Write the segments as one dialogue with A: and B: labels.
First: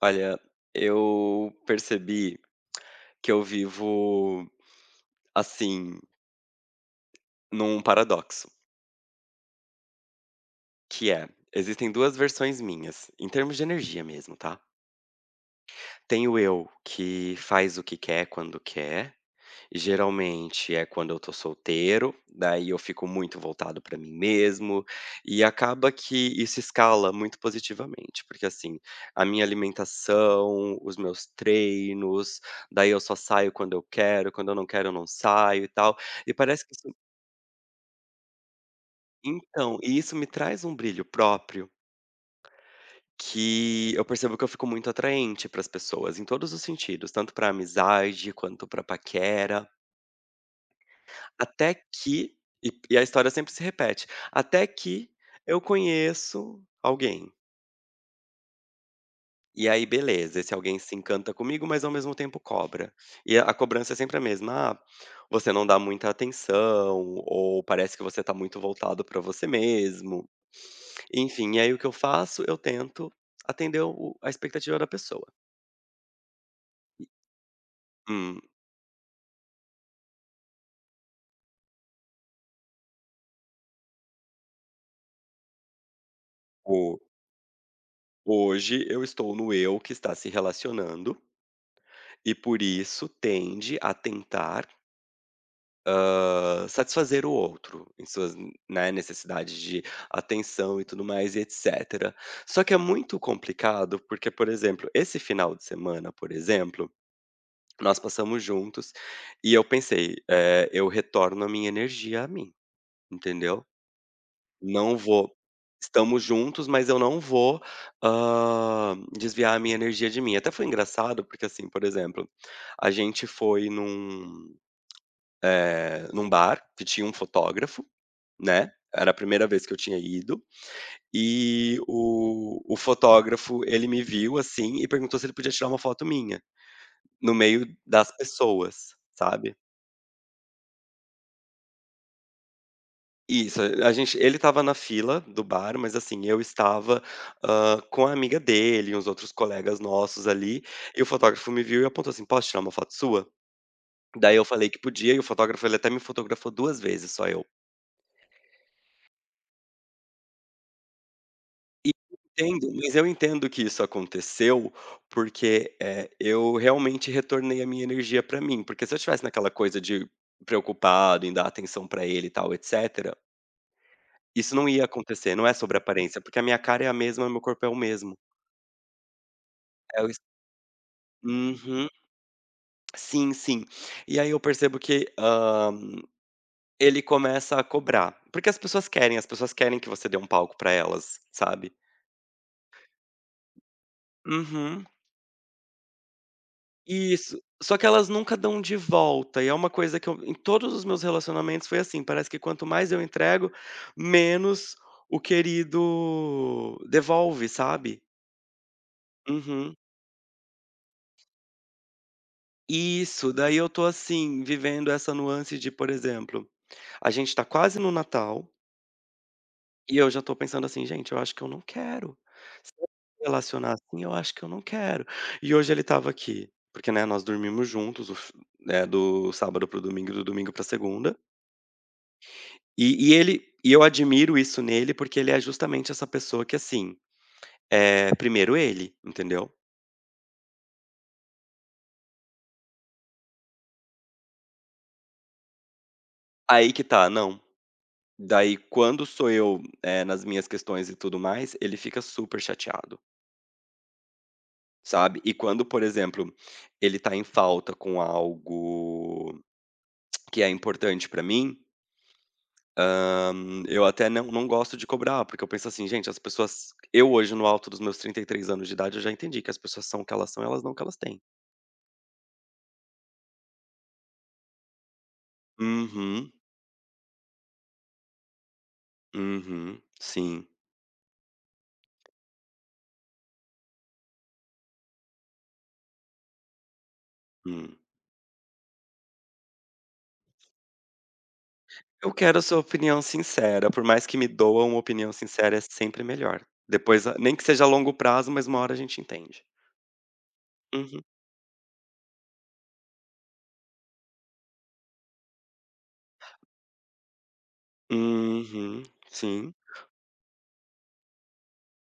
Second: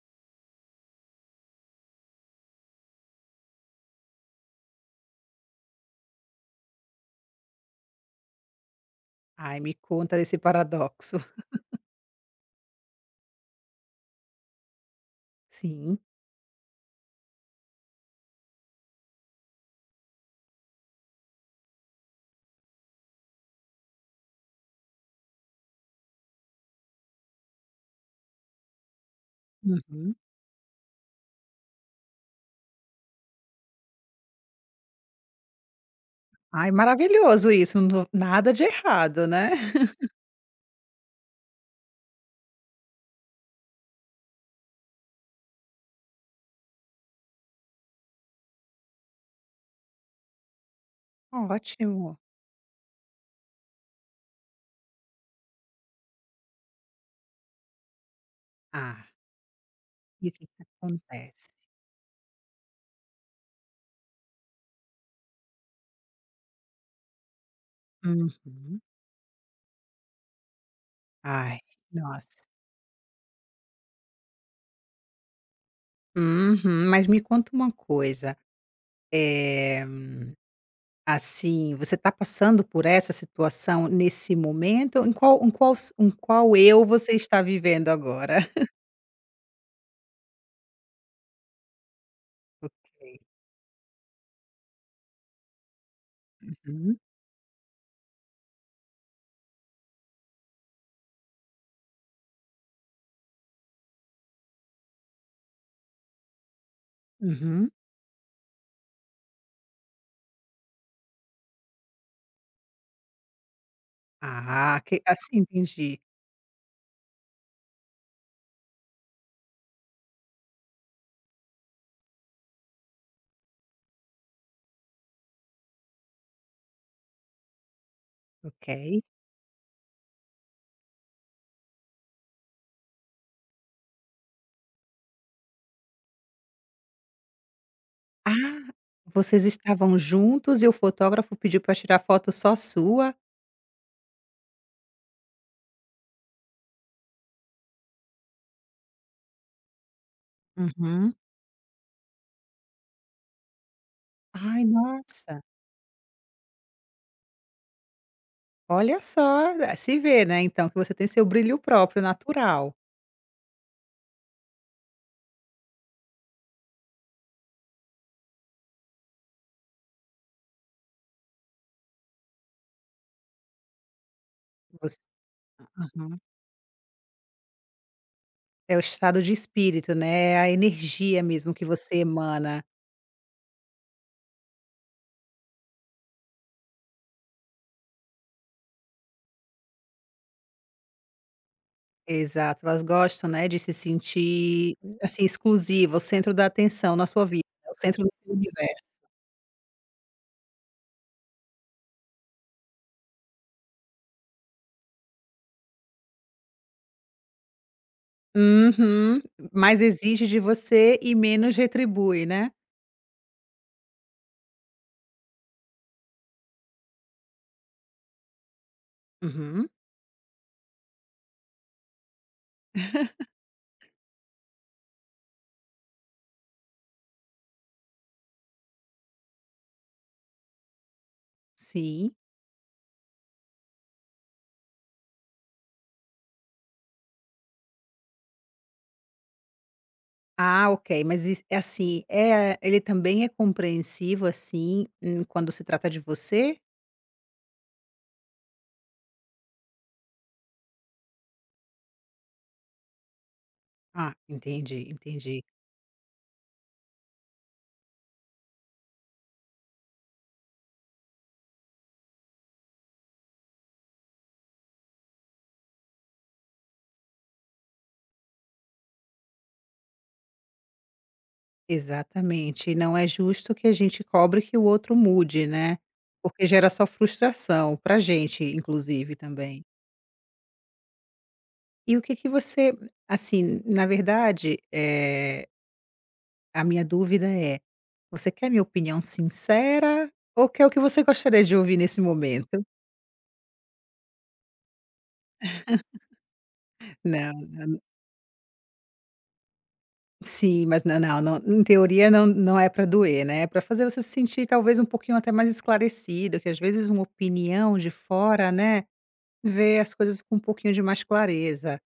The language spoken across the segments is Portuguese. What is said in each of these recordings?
A: Olha, eu percebi que eu vivo assim, num paradoxo,
B: Ai, me conta desse
A: que
B: paradoxo.
A: é: existem 2 versões minhas, em termos de energia mesmo, tá.
B: Sim.
A: Tem o eu que faz o que quer, quando quer. Geralmente é quando eu tô solteiro, daí eu fico muito voltado pra mim mesmo, e acaba que isso escala muito positivamente, porque assim, a minha
B: Uhum.
A: alimentação, os meus treinos, daí eu só saio quando eu quero, quando eu não quero eu não saio e tal, e parece
B: Ai,
A: que isso
B: maravilhoso isso, no nada de errado, né.
A: então, e isso me traz um brilho próprio, que eu percebo que eu fico muito atraente para as pessoas, em todos os sentidos, tanto pra amizade, quanto pra paquera. Até
B: Ótimo.
A: que e a história sempre se repete, até que eu conheço alguém.
B: Ah,
A: E aí
B: e o
A: beleza,
B: que
A: esse
B: que
A: alguém se encanta
B: acontece?
A: comigo, mas ao mesmo tempo cobra. E a cobrança é sempre a mesma: "Ah, você não dá muita atenção", ou "Parece que você está muito
B: Uhum.
A: voltado para você mesmo". Enfim,
B: Ai,
A: e aí o que eu faço?
B: nossa.
A: Eu tento atender o a expectativa da pessoa.
B: Uhum. Mas me conta uma coisa,
A: Hum,
B: eh, assim, você está passando por essa situação nesse momento? Em qual s em qual
A: ho
B: eu você está vivendo agora?
A: hoje eu estou no eu que está se relacionando e por isso
B: Ok.
A: tende a tentar
B: Uhum,
A: satisfazer o outro em suas, né, necessidades de atenção e tudo mais e etcétera. Só que é muito complicado, porque, por exemplo, esse final de semana, por exemplo,
B: uhum.
A: nós passamos juntos e eu pensei, eu retorno a minha energia a mim, entendeu?
B: Ah,
A: Não
B: que
A: vou
B: assim, entendi.
A: estamos juntos, mas eu não vou, ah, desviar a minha energia de mim. Até foi engraçado, porque assim, por exemplo, a gente foi num bar que tinha um fotógrafo. Né,
B: Ok.
A: era a primeira vez que eu tinha ido, e o fotógrafo, ele me viu, assim, e perguntou se ele podia tirar uma foto minha, no meio das
B: Ah,
A: pessoas,
B: vocês
A: sabe.
B: estavam juntos e o fotógrafo pediu para tirar foto só sua?
A: Isso, a gente ele estava na fila do bar, mas, assim, eu estava, com a amiga dele e uns outros colegas nossos ali, e o
B: Uhum.
A: fotógrafo me viu e apontou assim: "Posso tirar uma foto sua?". Daí eu
B: Ai,
A: falei que podia e o
B: nossa,
A: fotógrafo, ele até me fotografou 2 vezes, só eu.
B: olha só, é, se vê, né, então, que você tem seu brilho
A: E
B: próprio,
A: entendo,
B: natural.
A: mas eu entendo que isso aconteceu, porque, eu realmente retornei a minha energia pra mim, porque se eu estivesse naquela coisa de preocupado em dar atenção pra ele e tal, etcétera, isso não ia
B: Você
A: acontecer. Não é sobre aparência,
B: Aham.
A: porque a minha cara é a mesma, meu corpo é o mesmo.
B: É o estado de espírito,
A: É o es
B: né, é a energia mesmo que
A: uhum.
B: você emana.
A: Sim, sim. E aí eu percebo que, ele começa a cobrar, porque as pessoas querem que você dê um palco pra elas, sabe.
B: Exato, elas gostam, né, de se sentir,
A: Uhum.
B: assim, exclusiva, o centro da atenção na sua
A: Isso,
B: vida, o
A: só que
B: centro
A: elas
B: do seu
A: nunca dão de
B: universo.
A: volta, e é uma coisa que eu em todos os meus relacionamentos foi assim, parece que quanto mais eu entrego, menos o querido devolve, sabe.
B: Uhum.
A: Uhum.
B: Mais exige de você e menos retribui, né?
A: Isso, daí eu tô, assim, vivendo essa nuance de, por exemplo, a gente tá quase no Natal
B: Uhum.
A: e eu já tô pensando assim: "Gente, eu acho que eu não quero. Se eu me relacionar assim, eu acho que eu não quero". E hoje ele estava aqui, porque, né, nós dormimos juntos o f né, do sábado para o domingo e do domingo pra segunda.
B: Sim.
A: E eu admiro isso nele, porque ele é justamente essa pessoa que, assim, é primeiro ele, entendeu.
B: Ah, ok. Mas is é assim, é ele também é compreensivo, assim, quando se trata de você?
A: Aí que tá, não, daí quando sou eu, nas minhas questões e tudo mais, ele fica super chateado,
B: Ah, entendi,
A: sabe. E
B: entendi.
A: quando, por exemplo, ele tá em falta com algo que é importante pra mim, hã, eu até não gosto de cobrar, porque eu penso assim: "Gente, as pessoas". Eu hoje no alto dos meus 33 anos de idade, eu já entendi que as pessoas são o que elas são, elas não o que elas têm.
B: Exatamente. E não é justo que a gente cobre que o outro mude, né,
A: Uhum,
B: porque gera só frustração, pra gente, inclusive, também.
A: uhum, sim.
B: E o que que você assim, na verdade, a minha dúvida é:
A: Hum.
B: você quer minha opinião sincera ou quer o que você gostaria de ouvir nesse
A: Eu quero a sua
B: momento?
A: opinião sincera, por mais que me doa, uma opinião sincera é sempre melhor. Depois, a nem
B: Não.
A: que seja a longo prazo, mas uma hora a gente entende.
B: Sim, mas na
A: Uhum.
B: não em teoria não é para doer, né, é para fazer você se sentir talvez um pouquinho até mais esclarecido, que às vezes uma opinião de fora,
A: Uhum.
B: né,
A: Sim.
B: vê as coisas com um pouquinho de mais clareza.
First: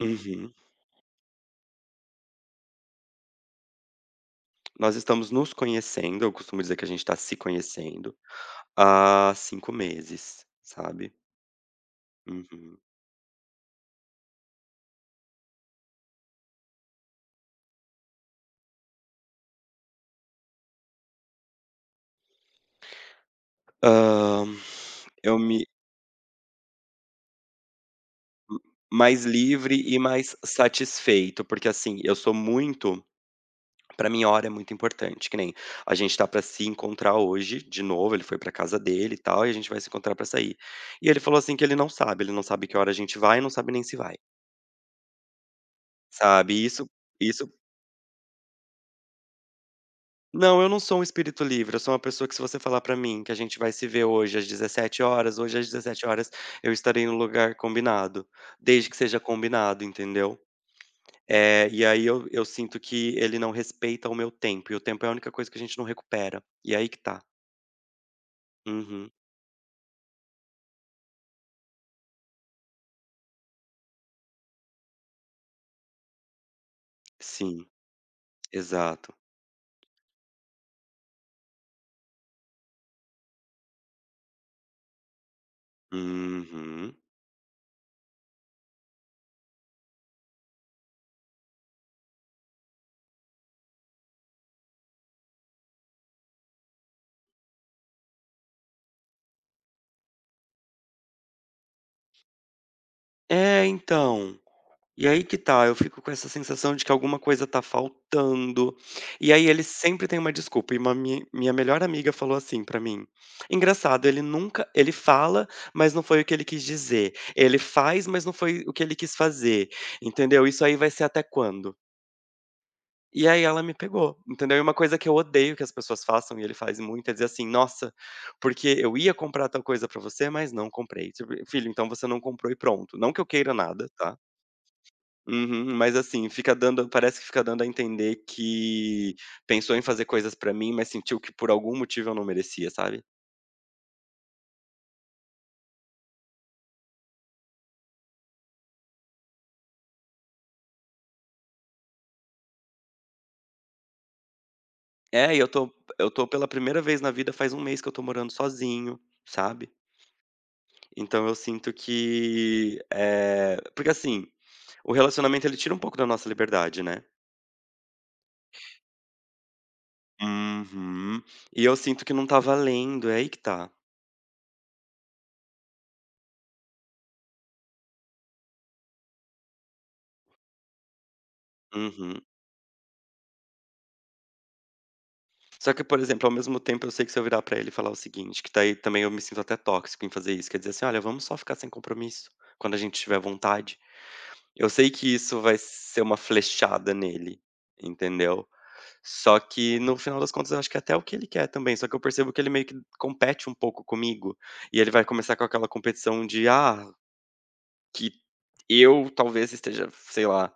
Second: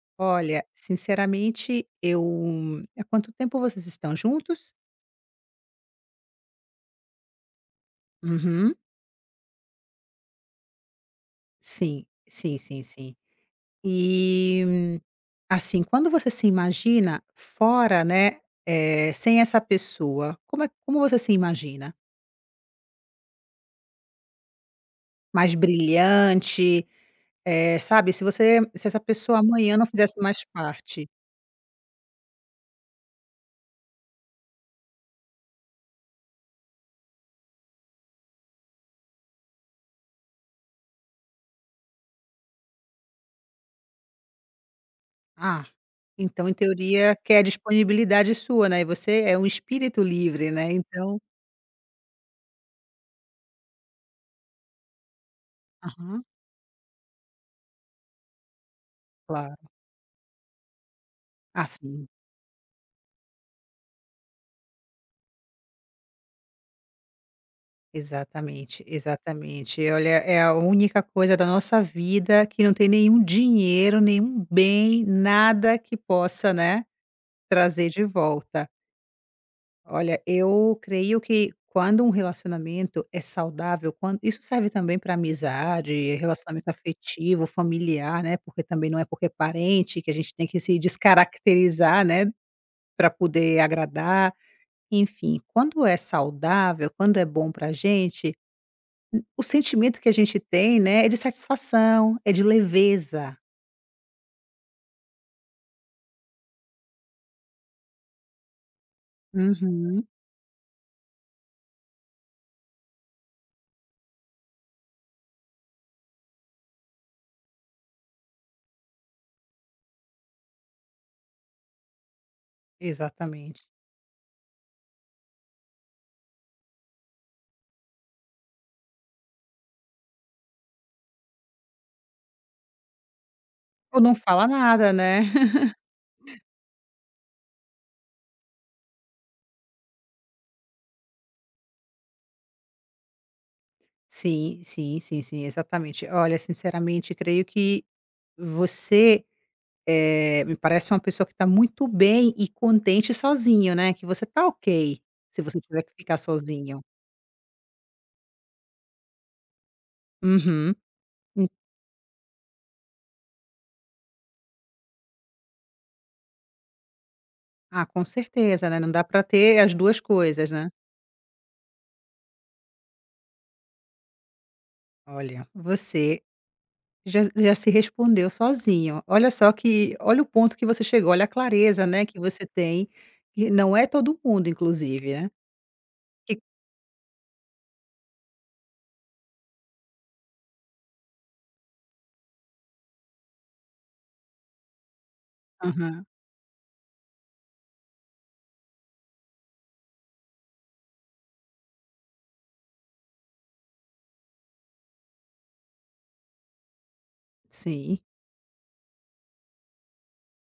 A: Uhum.
B: "Olha, sinceramente eu" há quanto tempo vocês estão juntos?
A: Nós estamos nos conhecendo, eu costumo dizer que a gente está se conhecendo
B: Uhum.
A: há 5 meses, sabe.
B: Sim, sim,
A: Uhum.
B: sim, sim. E, hum, assim, quando você se imagina fora, né, sem essa pessoa, como é como você se imagina?
A: Hã, eu
B: Mais
A: me
B: brilhante? É, sabe, se você se essa
A: mais
B: pessoa amanhã
A: livre
B: não
A: e
B: fizesse
A: mais
B: mais parte,
A: satisfeito, porque, assim, eu sou muito. Pra mim hora é muito importante, que nem a gente tá pra se encontrar hoje de novo, ele foi pra casa dele e tal, e a gente vai se encontrar pra sair. E ele falou assim que ele não sabe que hora a gente vai e não sabe nem se vai,
B: ah, então
A: sabe.
B: em
A: Isso
B: teoria quer
A: isso
B: disponibilidade sua, né, e você é um espírito livre,
A: não, eu
B: né,
A: não sou um
B: então
A: espírito livre, eu sou uma pessoa que se você falar pra mim que a gente vai se ver hoje às 17 horas, hoje às 17
B: aham,
A: horas eu estarei no lugar combinado, desde que seja
B: claro.
A: combinado, entendeu.
B: Ah,
A: É. E aí
B: sim,
A: eu sinto que ele não respeita o meu tempo, e o tempo é a única coisa que a gente não recupera, e aí que tá.
B: exatamente,
A: Uhum,
B: exatamente. Olha, é a única coisa da nossa vida que não tem nenhum dinheiro, nenhum bem, nada que possa, né,
A: sim.
B: trazer de volta.
A: Exato.
B: Olha, eu creio que quando um relacionamento é saudável, quando isso serve também para amizade, relacionamento
A: Uhum.
B: afetivo, familiar, né? Porque também não é porque é parente que a gente tem que se descaracterizar, né? Para poder agradar. Enfim, quando é saudável, quando é bom para a gente, o sentimento que a gente tem, né? É de satisfação, é de leveza.
A: É, então, e aí que tá, eu fico com essa sensação de que alguma coisa tá faltando, e aí ele sempre
B: Uhum,
A: tem uma desculpa, e uma mi minha melhor amiga falou assim pra mim: "Engraçado, ele fala, mas não foi o que ele quis dizer. Ele faz, mas não foi o que ele quis fazer", entendeu? "Isso aí vai ser até quando?". E aí ela
B: exatamente.
A: me pegou, entendeu? E uma coisa que eu odeio que as pessoas façam, e ele faz muito, é dizer assim: "Nossa, porque eu ia comprar tal coisa pra você, mas não comprei". Tipo, "Filho, então você não comprou e pronto". Não que eu queira nada,
B: Ou não
A: tá?
B: fala nada, né?
A: Uhum. Mas assim, fica dando parece que fica dando a entender que pensou em fazer coisas pra mim, mas sentiu que por algum motivo eu não merecia, sabe?
B: Sim, sim, sim, sim, exatamente. Olha, sinceramente, creio que Você, me parece uma pessoa que está muito bem e contente sozinho, né, que você está ok,
A: É, e
B: se você tiver que
A: eu
B: ficar
A: tô pela primeira
B: sozinho.
A: vez na vida, faz 1 mês que eu tô morando sozinho, sabe?
B: Uhum.
A: Então eu
B: Hum.
A: sinto que, porque assim, o relacionamento ele tira um pouco da nossa liberdade, né.
B: Ah, com certeza, né, não dá para ter as 2 coisas, né.
A: Uhum. E eu sinto que não tá valendo, é aí que tá.
B: Olha, você já se respondeu sozinho. Olha só que olha o ponto que você chegou, olha a clareza, né, que
A: Uhum.
B: você tem, que não é todo mundo inclusive, né.
A: Só que, por exemplo, ao
B: Que
A: mesmo tempo eu sei que se eu virar pra ele e falar o seguinte, que daí também eu me sinto até tóxico em fazer isso, quer dizer assim: "Olha, vamos só ficar sem compromisso, quando a gente tiver vontade". Eu sei que isso vai ser
B: aham,
A: uma flechada nele, entendeu. Só que no final das contas eu acho que é até o que ele quer também, só que eu percebo que ele meio que compete um pouco comigo, e ele vai começar com aquela competição de: "Ah,
B: sim.
A: Que eu talvez esteja, sei lá,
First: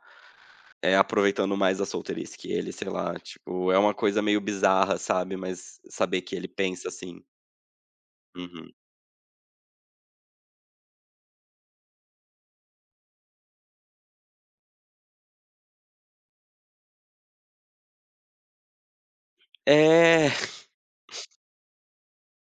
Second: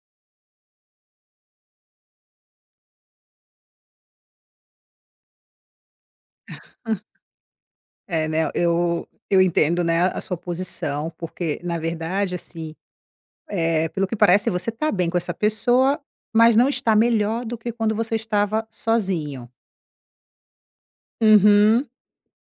A: é aproveitando mais a solteirice que ele, sei lá, tipo, é uma coisa meio bizarra, sabe, mas saber que ele pensa assim".
B: É, né,
A: Uhum.
B: eu entendo, né, a sua posição, porque na verdade, assim. Eh, pelo que parece, você está bem com essa pessoa, mas não está melhor do que quando você estava sozinho.
A: É.
B: Uhum.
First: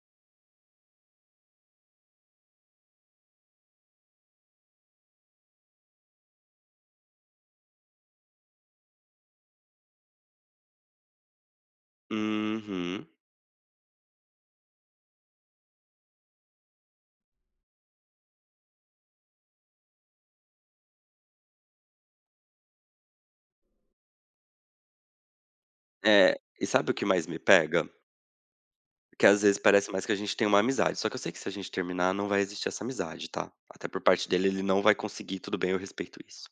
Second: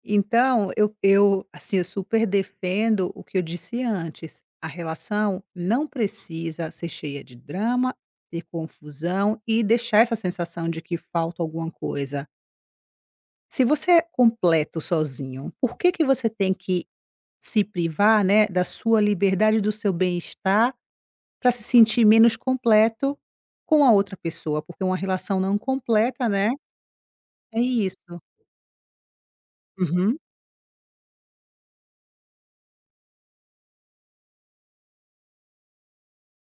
B: Então, assim, eu super defendo o que eu disse antes, a relação não precisa ser cheia de drama, de confusão e deixar essa sensação de que falta alguma coisa.
A: Uhum.
B: Se você é completo sozinho, por que que você tem que se privar, né, da sua liberdade, do seu bem-estar para se sentir menos completo com a outra pessoa, porque uma relação não completa,
A: É.
B: né,
A: E sabe o que mais me
B: é
A: pega?
B: isso.
A: Que às vezes parece mais que a
B: Uhum,
A: gente tem uma amizade, só que eu sei que se a gente terminar não vai existir essa amizade, tá. Até por parte dele, ele não vai conseguir, tudo bem, eu respeito isso.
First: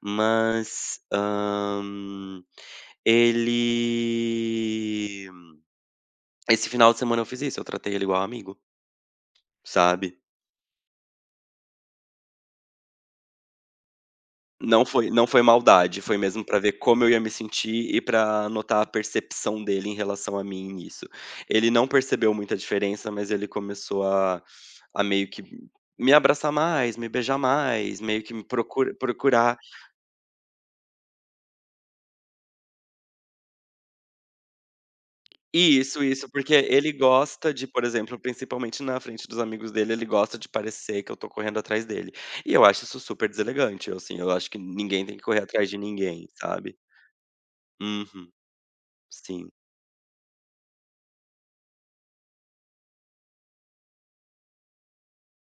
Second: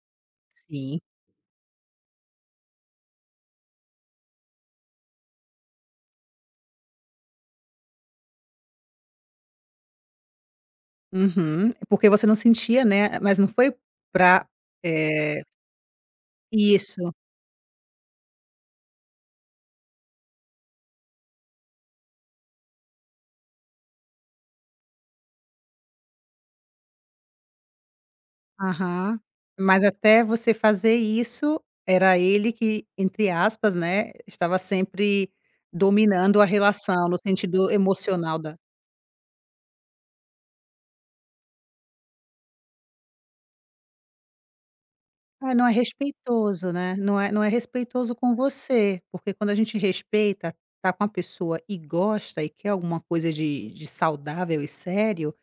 A: Mas,
B: sim.
A: hã, ele esse final de semana eu fiz isso, eu tratei ele igual amigo. Sabe?
B: Uhum. Porque você não sentia, né, mas não foi pra,
A: Não foi
B: eh,
A: maldade, foi mesmo pra ver como eu
B: isso.
A: ia me sentir e pra notar a percepção dele em relação a mim nisso. Ele não percebeu muita diferença, mas ele começou a meio que me abraçar mais, me beijar mais, meio que me procura
B: Aham.
A: procurar
B: Mas até você fazer isso, era ele que, entre aspas, né, estava sempre
A: e. Isso,
B: dominando a
A: porque ele
B: relação no
A: gosta de,
B: sentido
A: por exemplo,
B: emocional da.
A: principalmente na frente dos amigos dele, ele gosta de parecer que eu tô correndo atrás dele. E eu acho isso super deselegante, eu, assim, eu acho que ninguém tem que correr
B: É, não
A: atrás
B: é
A: de ninguém,
B: respeitoso,
A: sabe?
B: né, não é respeitoso
A: Uhum,
B: com você, porque
A: sim.
B: quando a gente respeita, tá com a pessoa e gosta e quer alguma coisa de saudável e sério,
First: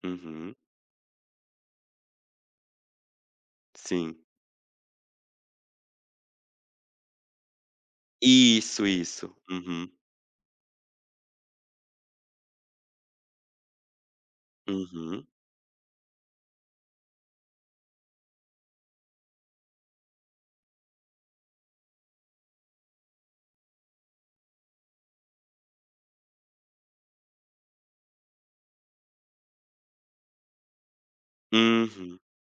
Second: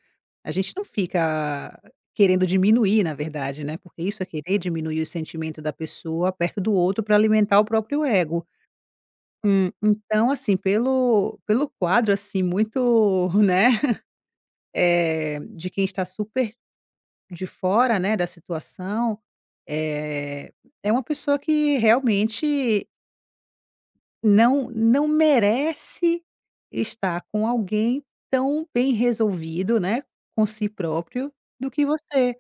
B: a
A: Uhum.
B: gente não fica querendo diminuir, na verdade, né, porque
A: Sim.
B: isso é querer diminuir o sentimento da pessoa perto do outro para alimentar o próprio ego.
A: Isso, isso. Uhum,
B: Então assim, pelo quadro, assim, muito, né,
A: uhum,
B: eh, de quem está super de fora, né, da situação, é é uma pessoa que realmente não merece estar com alguém tão bem resolvido, né, com si próprio, do que
A: uhum.
B: você,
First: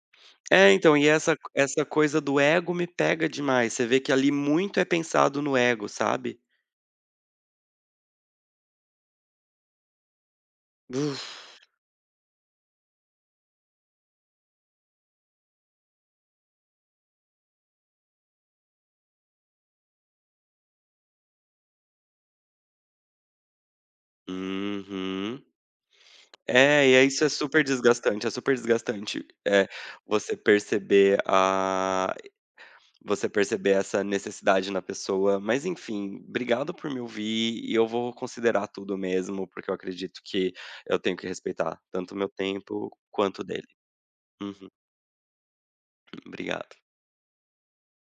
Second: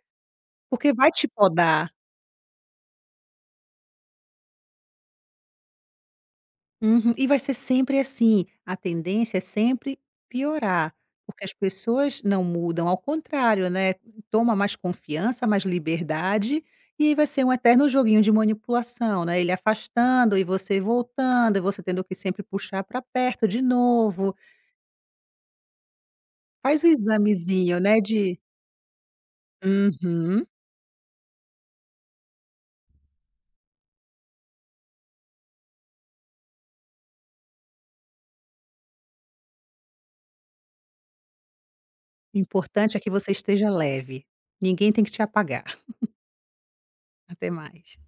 A: É,
B: porque
A: então, e
B: vai te
A: essa
B: podar.
A: coisa do ego me pega demais, você vê que ali muito é pensado no ego, sabe.
B: Uhum. E vai ser sempre assim, a tendência é sempre piorar, porque
A: Uf.
B: as pessoas não mudam, ao contrário, né, toma mais confiança, mais liberdade, e aí vai ser um eterno joguinho de manipulação, né, ele afastando e você voltando, e você tendo que sempre puxar para perto de novo.
A: Uhum.
B: Faz o
A: É, e aí isso
B: examezinho, né,
A: é
B: de.
A: super desgastante, você
B: Uhum.
A: perceber a você perceber essa necessidade na pessoa. Mas enfim, obrigado por me ouvir e eu vou considerar tudo mesmo, porque eu acredito que eu tenho que respeitar tanto o meu
B: O
A: tempo
B: importante é que você
A: quanto o dele.
B: esteja leve.
A: Uhum.
B: Ninguém tem que te apagar.
A: Obrigado.
B: Até mais.